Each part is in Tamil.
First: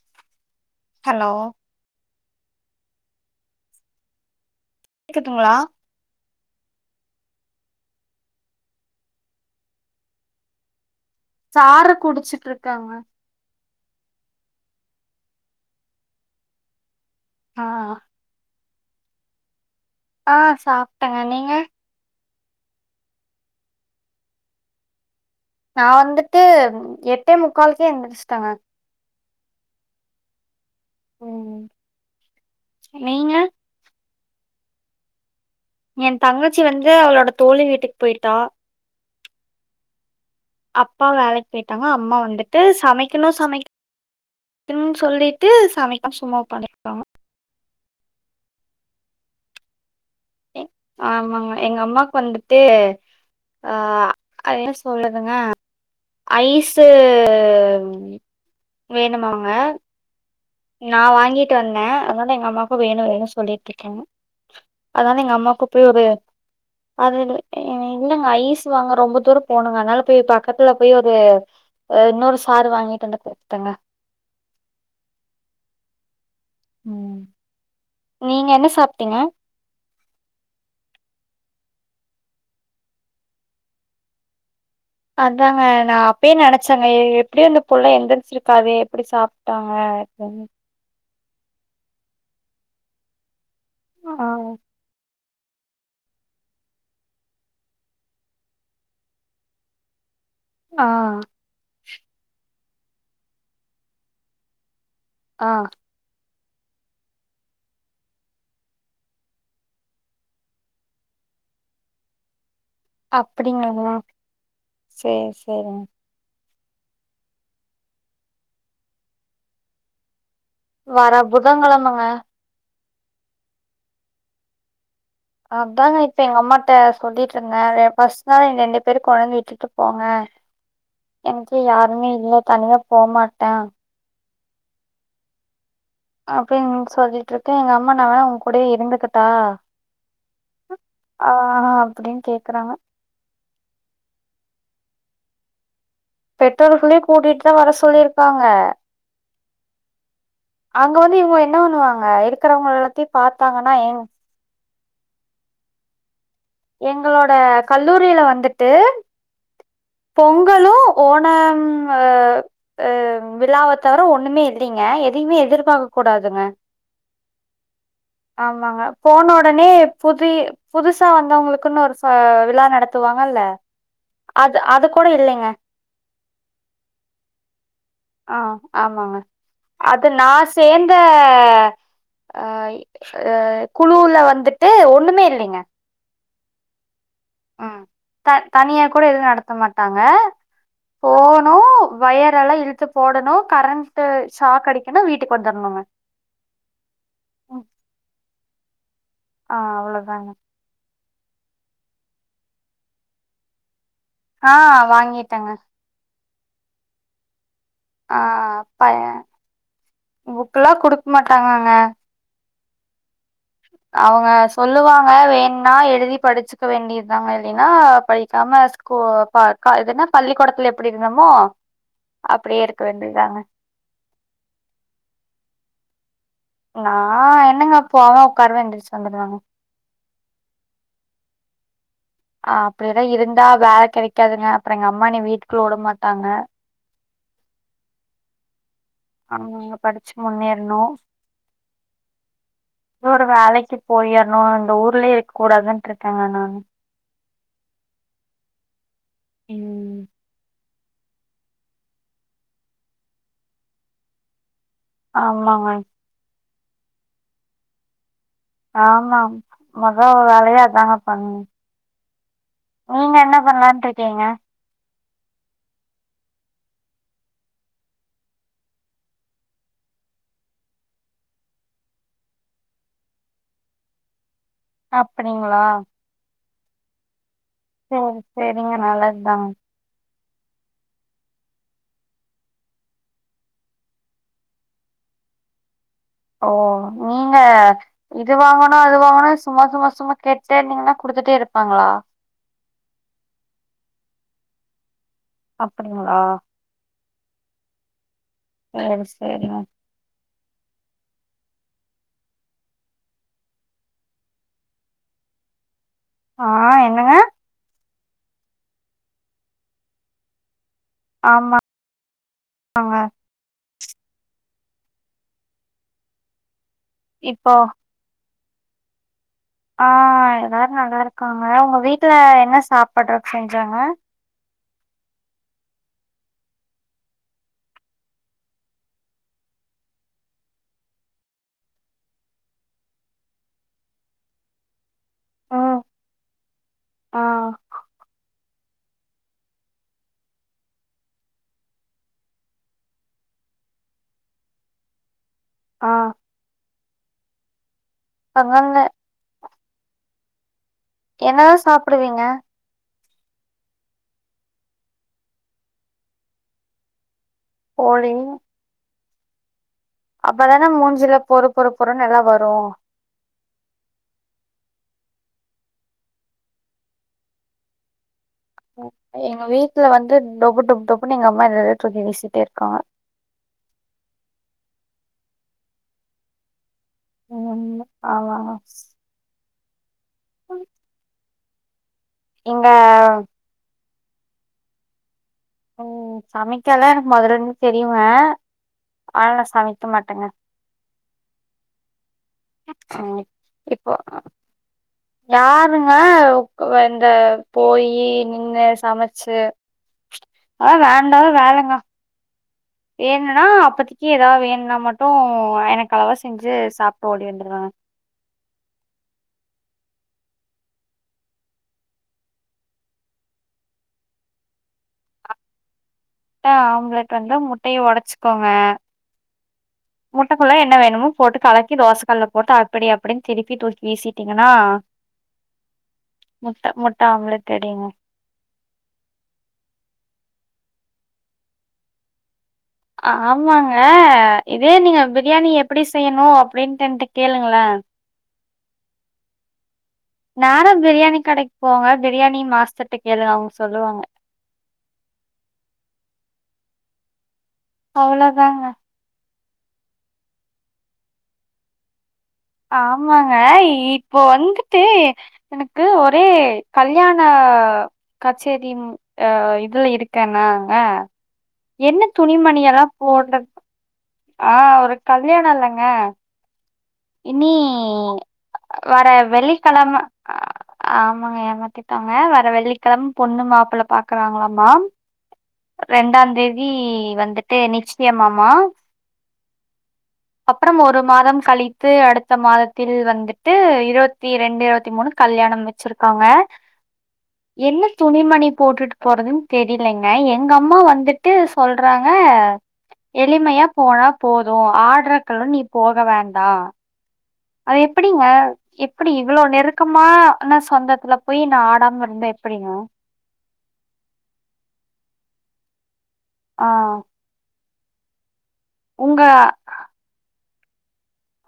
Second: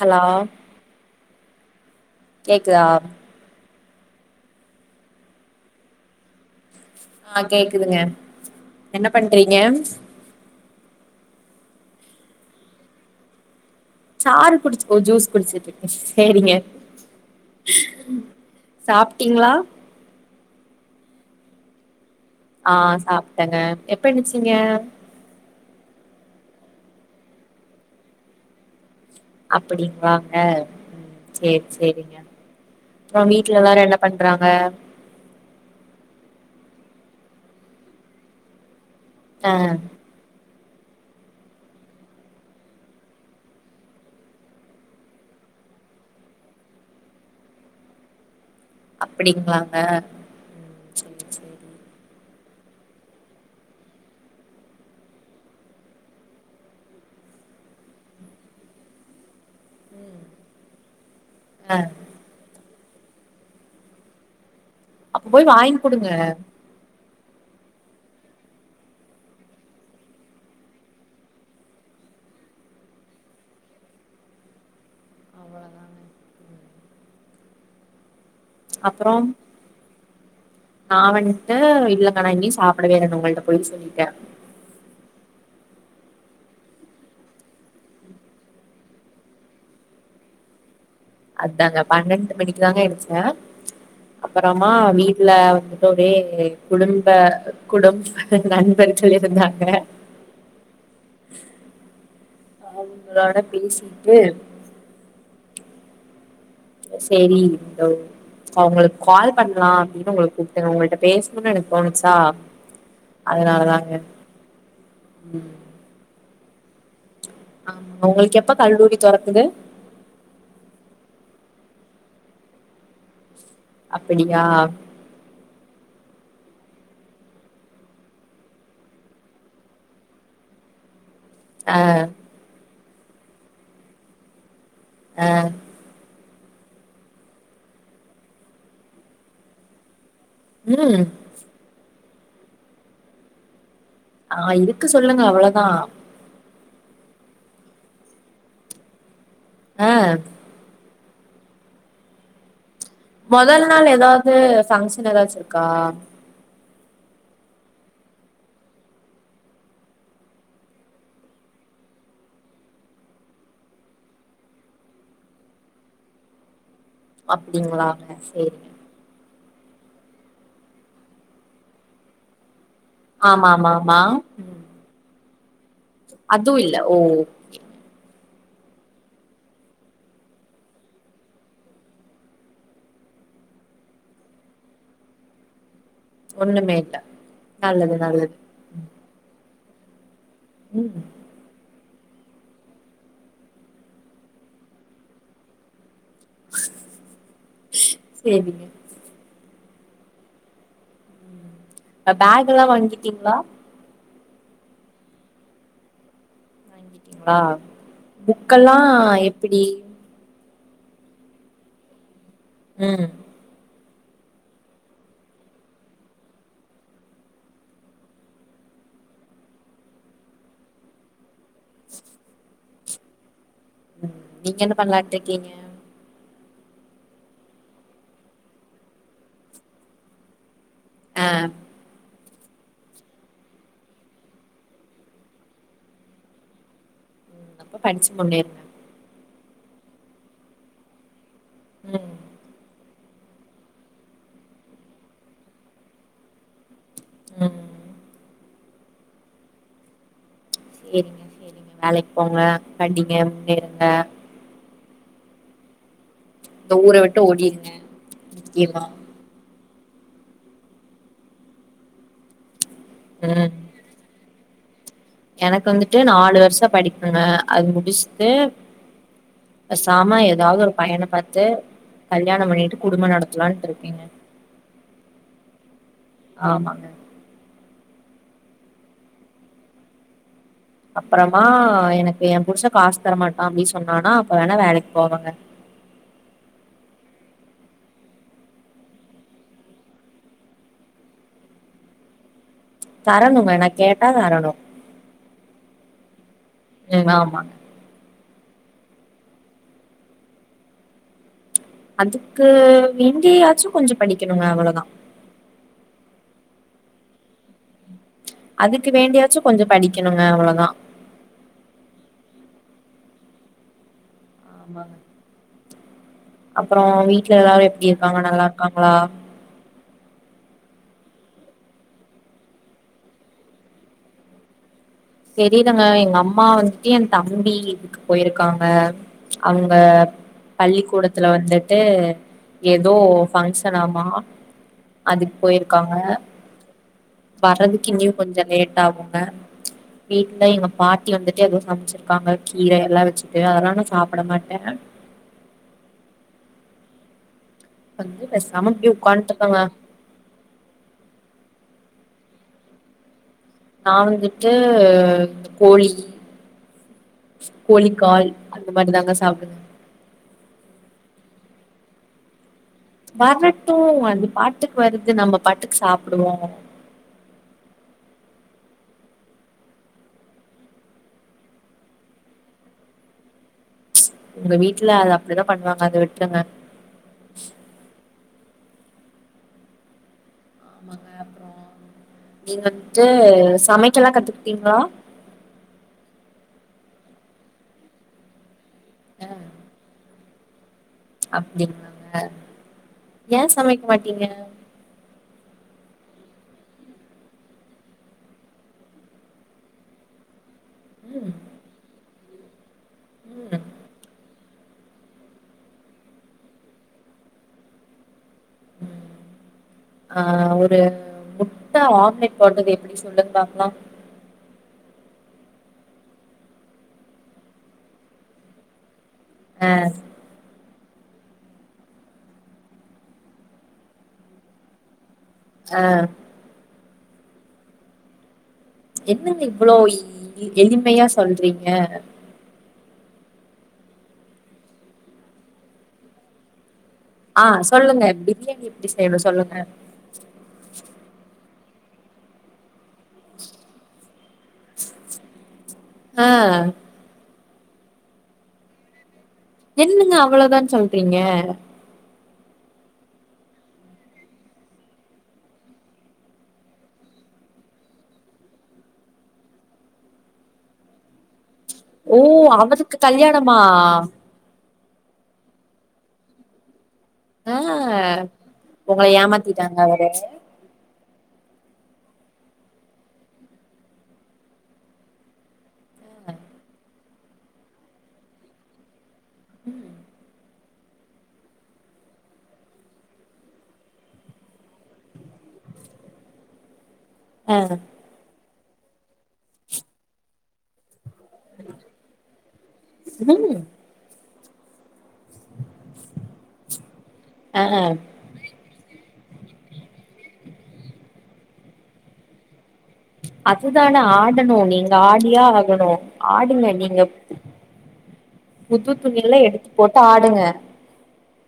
ஹலோ ஹலோ கேக்குதா கேக்குதுங்களா ஆ கேக்குதுங்க என்ன பண்றீங்க சாறு குடிச்சிட்டு இருக்கேங்க சாறு குடிச்சு ஓ ஜூஸ் குடிச்சுட்டு இருக்க சேரிங்க ஆ சாப்ட்டீங்களா ஆ சாப்ட்டங்க நீங்க ஆ சாப்ட்டங்க எப்ப எந்துச்சீங்க நா வந்துட்டு எட்டே முக்காலுக்கே எந்துருச்ட்டேங்க அப்டிங்களாங்க ம் செரி செரிங்க அப்றோ நீங்க வீட்ல எல்லாரு என்ன பண்றாங்க என் தங்கச்சி வந்து அவளோட தோழி வீட்டுக் போய்ட்டா ஆ அப்பா வேலைக்கு போய்ட்டாங்க அம்மா வந்துட்டு சமைக்கணு சமைக் கனு சொல்லிட்டு சமைக்காம சும்மா உக்காந்துருகாங்க அப்டிங்களாங்க ம் சேரி ஆமாங்க சேரி எங்க அம்மாக்கு வந்துட்டு அ என்ன சொல்லுதுங்க ஐஸு வேணுமாங்க நா வாங்கிட்டு ஆ வந்தே அதனால எங்க அம்மாவுக்கு வேணு வேணு சொல்லிட்டு இருக்கங்க அதனால அப்ப எங்க அம்மாவுக்கு வாங்கி போய் ஒரு குடுங்க அது இல்ல எங்க இல்லங்க ஐஸ் வாங்க ரொம்ப தூர போனுங்க அதனால போய் பக்கத்துல போய் ஒரு ஆ இன்னொரு சாரு வாங்கிட்டு வந்து குடுத்துட்டாங்க அவ்ளோதாங்க ம் நீங்க என்ன அப்றோ சாப்ட்டீங்க நா வன்ட்டு இல்லங்க நா இன்னியு சாப்டவே இல்ல நா உங்கள்ட்ட போய் சொல்லிட்டே அதாங்க நா அப்பயே நெனச்சங்க எ எப்டியு இந்த புள்ள எந்திருச்சிருக்காதே எப்டி சாப்ட்டாங்க தண்ணி அதாங்க பன்னெண்டு மணிக்கு தாங்க எந்திச்சே ஆ அப்பறமா வீ ட்டுல வந்துட்டு ஒரே குடும்ப குடும் நண்பர்கள் இருந்தாங்க ஆ அவுங்களோட பேசிட்டு ஆ சேரி இந்த ஒ அவுங்களுக்கு கால் பண்ணலா அப்டின்னு உங்களுக்கு கூப்ட்டங்க உங்களிட்ட பேசணுனு எனக்கு தோணுச்சா அப்டிங்களா அதனாலதாங்க செர் செரிங்க ஆமா உங்களுக்கு எப்ப கல்லூரி தொறக்குது வர புதங்கெழமங்க அப்படியா அதாங்கா இப்ப எங்க அம்மாட்ட சொல்ட்டு இருந்தே வெ ஃபர்ஸ்ட் நாளே ரெண்டு பேரு கொண்டாந்து விட்டுட்டு போங்க [inaudible] எனக்கு யாருமே இல்ல தனியா போமாட்ட அ அப்டின்னு சொல்லிட்டு இருக்க எங்க அம்மா நா வேணா உ கூடயே இருந்துகட்டா ம் ஆ ஆ அப்டின்னு கேக்குறாங்க ஆ இருக்க சொல்லுங்க அவ்வளதா பெற்றோர்களே கூட்டிட்டு தா வர சொல்லிருக்காங்க அ அங்க வந்து இவங்க என்ன பண்ணுவாங்க இருக்கிறவங்க எல்லாத்தையு மொதல் பாத்தாங்கன்னா நாள் எங் ஏதாது ஃபங்க்ஷன் ஏதாச்சு இருக்கா எங்களோட கல்லூரியில வந்துட்டு பொங்கலு ஓனம் அ அ விழாவ தவிர ஒண்ணுமே இல்லிங்க எதையுமே எதிர்பாக்க கூடாதுங்க அப்டிங்ளாங்க சரி ஆமாங்க போன உடனே புது புதுசா வந்தவங்களுக்குன்னு ஒரு ச விழா நடத்த துவாங்கல்ல ஆமா ஆமா ஆமா அது அது கூட இல்லைங்க அது இல்ல ஓ ஆ ஆமாங்க அது நா சேந்த அ அ குழுல வந்துட்டு ஒண்ணுமே இல்லிங்க ஒண்ணுமே இல்ல ம் நல்லது நல்லது த தனியா கூட எதுவு நடத்த மாட்டாங்க ம் வயர் எல்லா இழுத்து போடணு கரண்ட்டு ஷாக் அடிக்கணு வீட்டுக்கு வந்துரணுங்க சேரிங்க ஆ அவ்ளதாங்க இந்த பேக் எல்லா வாங்கிட்டீங்ளா ஆ வாங்கிட்டங்க இருக்கீங்ளா ஆ பைய புக்குல்லா குடுக்க மாட்டாங்கங்க ம் அவங்க சொல்லுவாங்க வேன்ணா எழுதி படிச்சிக்க வேண்டிய தா இல்லின்னா படிக்காம ஸ்கூ கோ பா கா இது என்ன பள்ளிக்கூடத்துல எப்படி இருந்தமோ அப்படியே இருக்க வேண்டியதாங்க ம் நீங்க என்ன பண்லான்ட்டு இருக்கீங்க நா என்னங்க போவ உக்காருவ எந்திருச்சி வந்துருவங்க அ அ அப்டி எதா இருந்தா வேல கெடைக்காதுங்க அப்றோ எங்க அம்மா என்னிய வீட்டுக்குள்ள உட மாட்டாங்க இப்ப படிச்சி முன்னேருன ஆமாங்க படிச்சி முன்னேறணு ம் ஒரு வலைக்கி போயிர்ணு இந்த ஊர்லே இருக்க கூடாதுன்ட்டு இருக்கங்க நானு ம் ம் சேரிங்க சேரிங்க வேலைக்கு போங்க படிங்க முன்னேறுங்க ஆமாங்க இந்த ஊர விட்டு ஓடிருங்க முக்கியமா ஆமா மொத வேலையா அதாங்க பண்ணணு நீங்க என்ன ம் பண்லான்ட்ருக்கீங்க எனக்கு வந்துட்டு நாலு வர்ஷ படிப்புங்க அது முடிச்ட்டு பேசாம ஏதாவ்து ஒரு பையன பாத்து கல்யாணம் பண்ணிட்டு குடும்ப நடத்லான்ட்ருக்கேங்க அப்படிங்களா ஆமாங்க செரி செரிங்க நல்லத்தாங் அப்றமா எனக்கு என் புருஷன் காஸ் தரமாட்டா அப்டி சொன்னானா அப்ப வேணா வேலைக்கு போவங்க ஓ நீங்க இது வாங்கணு அது வாங்கணு சும்மா சும்மா சும்மா கேட்டே இருந்தீகன்னா குடுத்துட்டே இருப்பாங்களா தரணுங்க நா கேட்டா தரணு அப்படிங்ளா எநாமாங்க ஏரி செரிங்க அன்த்துக்கு வேண்டியாச்சு கொஞ்சு படிக்கணுங்க அவ்வளதா ஆ என்னங்க அதுக்கு வேண்டியாச்சு கொஞ்சோ படிக்கணுங்க அவ்ளதா ஆமா ஆங்க ஆமாங்க அப்றோ வீட்ல இப்போ எல்லாரு எப்டி இருக்காங்க நல்லார்க்காங்ளா ஆ எல்லாரு நல்லார்க்காங்க உங்க வீட்ல என்ன சாப்புட்ற ஃப்ரெண்ஸாங்க தெரிலங்க எங்க அம்மா வந்த்ட்டின் என் தம்பி எதுக்கு போய்ருக்காங்க அங்கப் பள்ளிக்கூடத்துல வந்துட்டு ஏதோ ஃங்க்ஷனாமா அதுக் ம் போய்ருக்காங்க ஆ வர்றதுக்கு இங்யு கொஞ்ச லேட் ஆகுங்க வீட்ல எங்க பாட்டி வந்துட்டு எதோ சம்ச்சிர்க்காங்க கீர எல்லா வெச்சுட்டு அதனால சாப்ட மாட்டே ஆ வந்து பேசாம அங்கங்க இப்ட்யே உக்காந்துட்ருக்கங்க என்னதா சாப்டுவீங்க நா வந்துட்டு கோழி போளி கோழிக்கால் அந்த மாதி தாங்க சாப்டுது அப்பதானே மூஞ்சில பொறு பொறு பொறன் எல்லா வரு வரட்டு அந்து பாட்டுக் வருது நம்ம பாட்டுக் சாப்புடுவோ எ எங்க வீட்ல வந்து டபு டப் தொப்புன்னு எங்க அம்மா ரெரட்ருக்கி வீசிட்டே இருக்காங்க உங்க வீட்ல அத அப்டிதா பண்ணுவாங்க அத விட்ருங்க நீங் ஒன்னு ஆமா அஹா உளி ஆமாங்க அப்றோ நீங் வந்ட்டு சமைக்கல்லா கத்துக்குட்டீங்ளா ம் சமைக்கலா எனக் மொதருந்து தெரிவே ஆன சமைக்க மாட்டங்க அப்டிங்லாங்க ம் ஏ சமைக் இப்போ மாட்டீங்க யாருங்க உக் வந்த போயி நின்னு சமச்சு அ வேண்டா ம் வேலங்க ஏணுனா ம் அப்பத்திக்கி ஏதா வேண்னா மட்டு எனக்கு அளவா செஞ்சு சாப்ட்டு ஓடி வந்துருவங்க ம் ஆ ஒரு முட்ட ஆம்லெட் போட்றது எப்டி சொல்லுங்க பாக்லா முட்ட ஆம்லெட் வந்து முட்டைய உடைச்சிக்கோங்க ஆ முட்டைக்குள்ள என்ன வேணுமோ போட்டு கலக்கி தோசக்கல்ல போட்டு அப்டி அப்டின்னு திருப்பி தூக்கி வீசிட்டிங்கன்னா ஆ முட்ட முட்ட ஆம்லெட் ரெடிங்க என்னங்க இவ்ளோ இ எளிமையா சொல்றீங்க அ ஆமாங்க இதே நீங்க பிரியாணி எப்டி செய்ணு அப்டின்ட்டு என்ட்ட ஆ கேளுங்களே சொல்லுங்க பிரியாணி எப்டி செய்ணு சொல்லுங்க நரா பிரியாணி கடைக்கு போங்க பிரியாணி மாஸ்டர்ட்ட கேளுங்க அவுங்க சொல்லுவாங்க ஆ அவ்ளதாங்க என்னங்க அவ்ளதான் சொல்றீங்க ஆமாங்க இப்போ வந்துட்டு எனக்கு ஒரே கல்யாண கச்சேரியுமா ஆ இதுல இருக்கேனாங்க என்ன ஓ துணிமணியெல்லாம் அவதுக்கு போடுறது கல்யாணமா ஆ ஒரு கல்யாணோ இல்லங்க இனி ஆ உங்கள வர வெள்ளி ஏமாத்திட்டாங்க கெழம அவரு ஆ ஆமாங்க ஏமாத்திட்டாங்க வர வெள்ளி கெழம பொண்ணு மாப்ள பாக்குறாங்ளாமா ரெண்டாந்தேதி வந்துட்டு நிச்சியமாமா உம் அப்றம் ஒரு மாதம் கழித்து அடுத்த மாதத்தில் வந்துட்டு இருவத்தி ரெண்டு இருவத்தி மூணு கல்யாணம் வச்சிருக்காங்க [inaudible] என்ன துணிமணி போட்டுட் போறதுன் தெரிலங்க எங்க அம்மா வந்துட் டு சொல்றாங்க ம் எளிமையா போனா போது ஆட்றக்கெல்லா நீ போக வேண்டா ஆ அது எப்டிங்க எப்டி இவ்ளோ நெருக்கமான சொந்தத்துல போய் நா ஆடாம இருந்தா எப்டி ங்க அதுதான ஆடணு நீங்க ஆடியே ஆகணு ஆடுங்க ஆ நீங்க புது உங்க துணிலா எடுத்து போட்டு ஆடுங்க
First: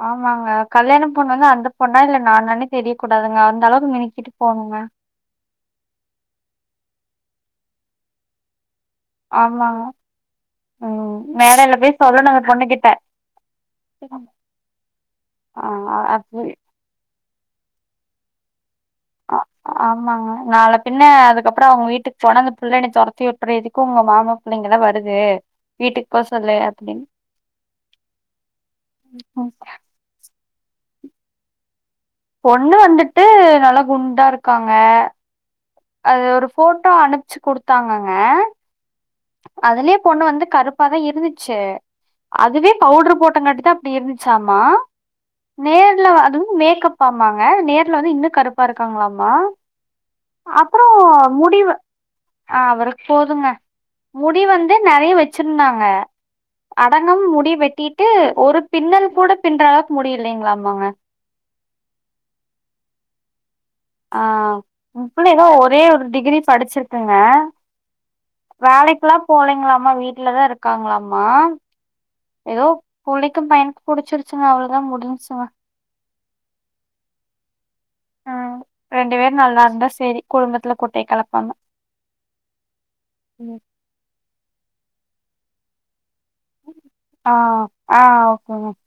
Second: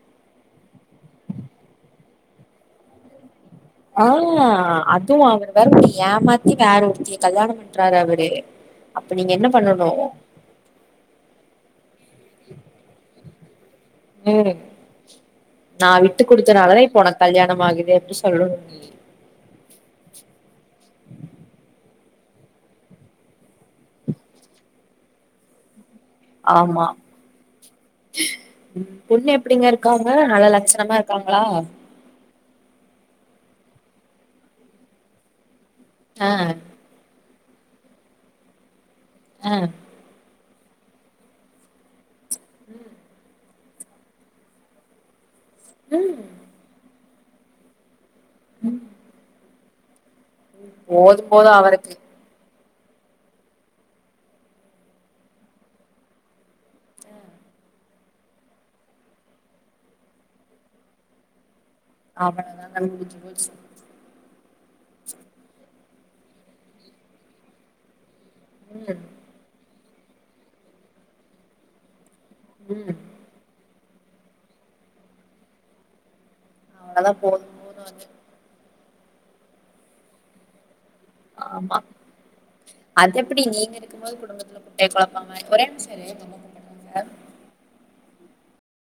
ஆமாங்க கல்யாண பொண்ணுனா அந்த பொண்ணா இல்ல நானானு தெரிய கூடாதுங்க அந்த அளவுக்கு ஆ மினிக்கிட்டு போணுங்க அதுவு அவரு வேற ஏமாத்தி வேற ஒருத்தி கல்யாண பண்றாரு அவரு அப்ப நீங்க என்ன ஆமாங்க பண்ணணு ஆ மேடைல போய் சொல்லணு அந்த பொண்ணு கிட்ட ம் நா விட்டு அது குடுத்தனாலதா இப்ப ஒனக் கல்யாணம் ஆகுது அப்டி சொல்லணு ஆ ஆமாங்க நாள பின்ன அதுக்கப்றோ அவங்க வீட்டுக்கு போனா அந்த புள்ள என்ன துரத்தி வுட்ரு எதுக்கு உங்க மாமா புள்ள இங்கலா வருது வீட்டுக் போ சொல்லு ஆமா அப்டின்னு பொண்ணு ம் எப்டிங்கருக் இருக்காங்க நல்ல லட்சணமா இருக்காங்ளா பொண்ணு வந்துட்டு நல்லா குண்டா இருக்காங்க அது ஆ ஒரு ஃபோட்டோ அனுப்பிச்சு குடுத்தாங்கங்க ஆ அதுலே பொண்ணு வந்து கருப்பாதா இருந்துச்சு அதுவே பவுட்ரு போட்டங்காட்டி தா ப்டி இருந்துச்சாமா நேர்ல வ அதுவு மேக்ப் பாமாங்க நேர்ல வந்து இன்னு கருப்பா இருக்காங்களாமா அப்புறோ போதும் போது முடிவு அவருக்கு ஆ அவருக் போதுங்க முடி வந்து நறைய வெச்சிருந்தாங்க அடங்கம் முடி வெட்டிட்டு ஒரு பின்னல்கூட பின்றளவுக்கு முடியிலைங்ளாமாங்க அவ்வளதாங்க அது முடிஞ்சுபோச் ஆ அந்த புள்ள எதோ ஒரே ஒரு டிகிரி படிச்சிருக்குங்க ம் வேலைக்குல்லா போலைங்ளாமா வீட்லதா இருக்காங்ளாமா எதோ ம் புள்ளைக்கு பயனுக்கு புடிச்சிருச்சுங்க அவ்ளோதாங் முடிஞ்சுங்க அவ்ளதா போது ம் ரெண்டு பேரு நல்லாருந்தா சேரி குடும்பத்துல கொட் ஆமா அது எப்படி ம் நீங்க இருக் கும்போது குடும்பத்துல குட்டைய கொழப்பா ஒரே நிம்ஷோ இரு எங்க அம்மா கூப்பட்றாங்க ஆ ஆ ஓகேங்க